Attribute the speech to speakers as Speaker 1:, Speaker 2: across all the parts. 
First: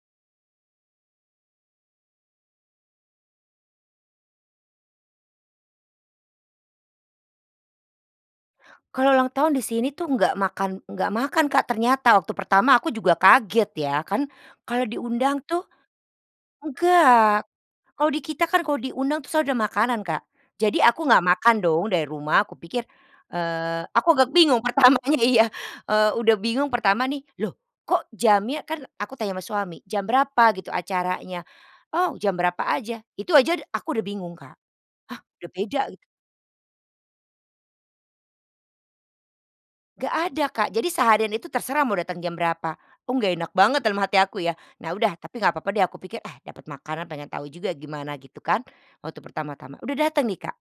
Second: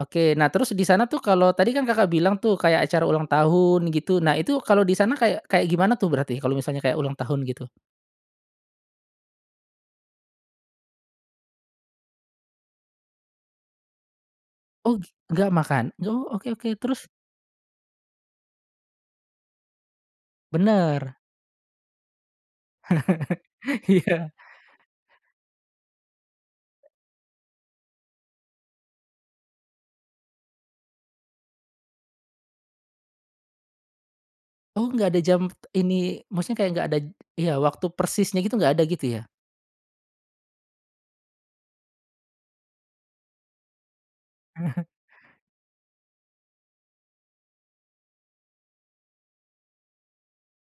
Speaker 1: Oke, nah terus di sana tuh kalau tadi kan Kakak bilang tuh, kayak acara ulang tahun gitu. Nah itu kalau di sana kayak kayak gimana tuh berarti, kalau misalnya kayak ulang tahun gitu?
Speaker 2: Kalau ulang tahun di sini tuh nggak makan nggak makan Kak, ternyata, waktu pertama aku juga kaget ya. Kan kalau
Speaker 1: Oh gi
Speaker 2: diundang
Speaker 1: nggak
Speaker 2: tuh
Speaker 1: makan? Oh oke oke, terus?
Speaker 2: enggak, kalau di kita kan kalau diundang tuh selalu udah makanan Kak, jadi aku
Speaker 1: Bener.
Speaker 2: gak makan dong dari rumah, aku pikir, eee, aku agak
Speaker 1: Iya.
Speaker 2: bingung pertamanya, iya, eee, udah bingung pertama nih, loh, kok jamnya kan aku tanya sama suami, "Jam berapa gitu, acaranya?" "Oh, jam berapa aja!" Itu aja d aku udah bingung Kak,
Speaker 1: Oh, nggak
Speaker 2: "Hah,
Speaker 1: ada
Speaker 2: udah
Speaker 1: jam p
Speaker 2: beda," gitu.
Speaker 1: ini, maksudnya kayak nggak ada d iya, waktu persisnya gitu, nggak ada, gitu ya?
Speaker 2: Enggak ada, Kak, jadi seharian itu terserah mau datang jam berapa, "Oh nggak enak banget," dalam hati aku ya. Nah udah, tapi nggak papa deh aku pikir, "Ah, dapat makanan pengen tahu juga gimana," gitu kan waktu pertama-tama, udah dateng nih, Kak,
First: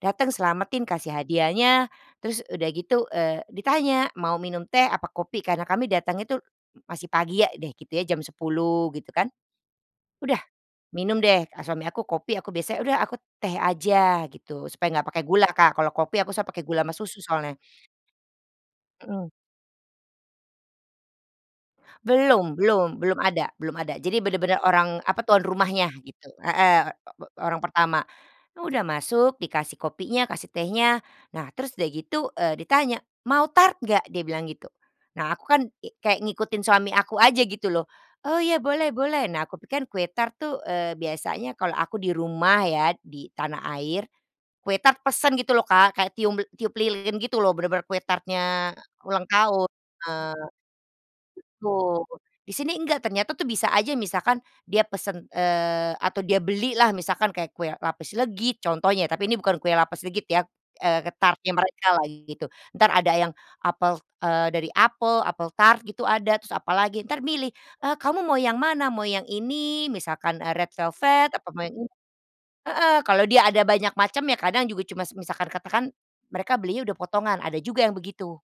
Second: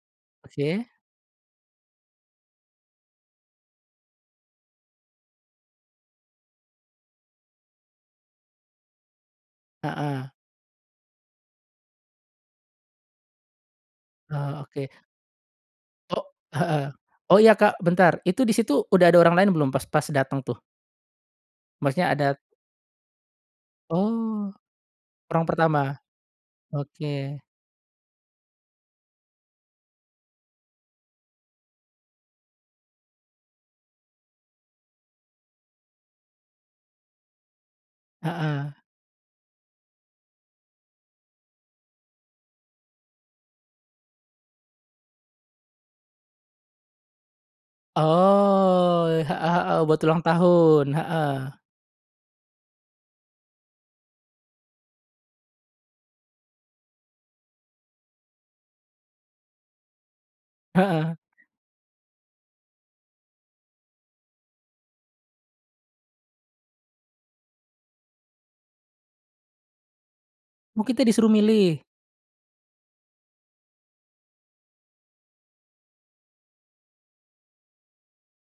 Speaker 2: datang
Speaker 1: Oke.
Speaker 2: selametin kasih hadiahnya, terus udah gitu, eee, ditanya, "Mau minum teh, apa kopi?" Karena kami datang itu m masih pagi ya deh gitu ya, jam 10 gitu kan.
Speaker 1: Heeh.
Speaker 2: Udah, minum deh suami aku kopi, aku biasanya, "Udah, aku teh aja,"
Speaker 1: Oh,
Speaker 2: gitu.
Speaker 1: oke.
Speaker 2: Supaya enggak pakai gula Kak, kalau
Speaker 1: O
Speaker 2: kopi aku suka pakai gula
Speaker 1: heeh,
Speaker 2: sama susu
Speaker 1: oh
Speaker 2: soalnya.
Speaker 1: ya, Kak, bentar, itu di situ udah ada
Speaker 2: Mhm.
Speaker 1: orang lain belum, pas pas dateng tuh? Maksudnya ada
Speaker 2: Belum belum belum ada belum ada. Jadi
Speaker 1: Oh,
Speaker 2: bener-bener orang apa tuan
Speaker 1: orang
Speaker 2: rumahnya
Speaker 1: pertama,
Speaker 2: gitu, heeh, o bo
Speaker 1: oke.
Speaker 2: orang pertama, udah masuk dikasih kopinya, kasih tehnya. Nah, terus udah gitu, eee, ditanya, "Mau tart nggak?" Dia bilang gitu. Nah aku kan kek kayak ngikutin suami aku aja gitu loh, "Oh iya,
Speaker 1: Heeh.
Speaker 2: boleh boleh." Nah, aku pikir kue tart tuh, eee, biasanya kalau aku di rumah ya, di tanah air, kue tart pesen gitu loh, Kak, kayak tium eee, tiup lilin gitu loh, bener-bener kue tart-nya
Speaker 1: Oh,
Speaker 2: eee, ulang
Speaker 1: heeh
Speaker 2: tahun
Speaker 1: heeh, buat ulang
Speaker 2: heeh,
Speaker 1: tahun, heeh.
Speaker 2: betul, di sini enggak, ternyata tuh bisa aja misalkan dia pesen, eee, atau dia beli lah, misalkan kayak kue lapis legit contohnya, tapi ini bukan kue lapis legit ya, eee,
Speaker 1: Heeh.
Speaker 2: tart-nya mereka lah gitu. Entar ada yang dari apel eee, dari apel, apel tart gitu ada, terus apalagi, ntar milih, eee, "Kamu mau yang mana, mau yang ini misalkan, eee, red
Speaker 1: Oh, kita disuruh
Speaker 2: velvet, apa mau yang
Speaker 1: milih?
Speaker 2: ini" heeh, kalau dia ada banyak macam, ya kadang juga cuma misalkan katakan mereka belinya udah potongan, ada juga yang begitu.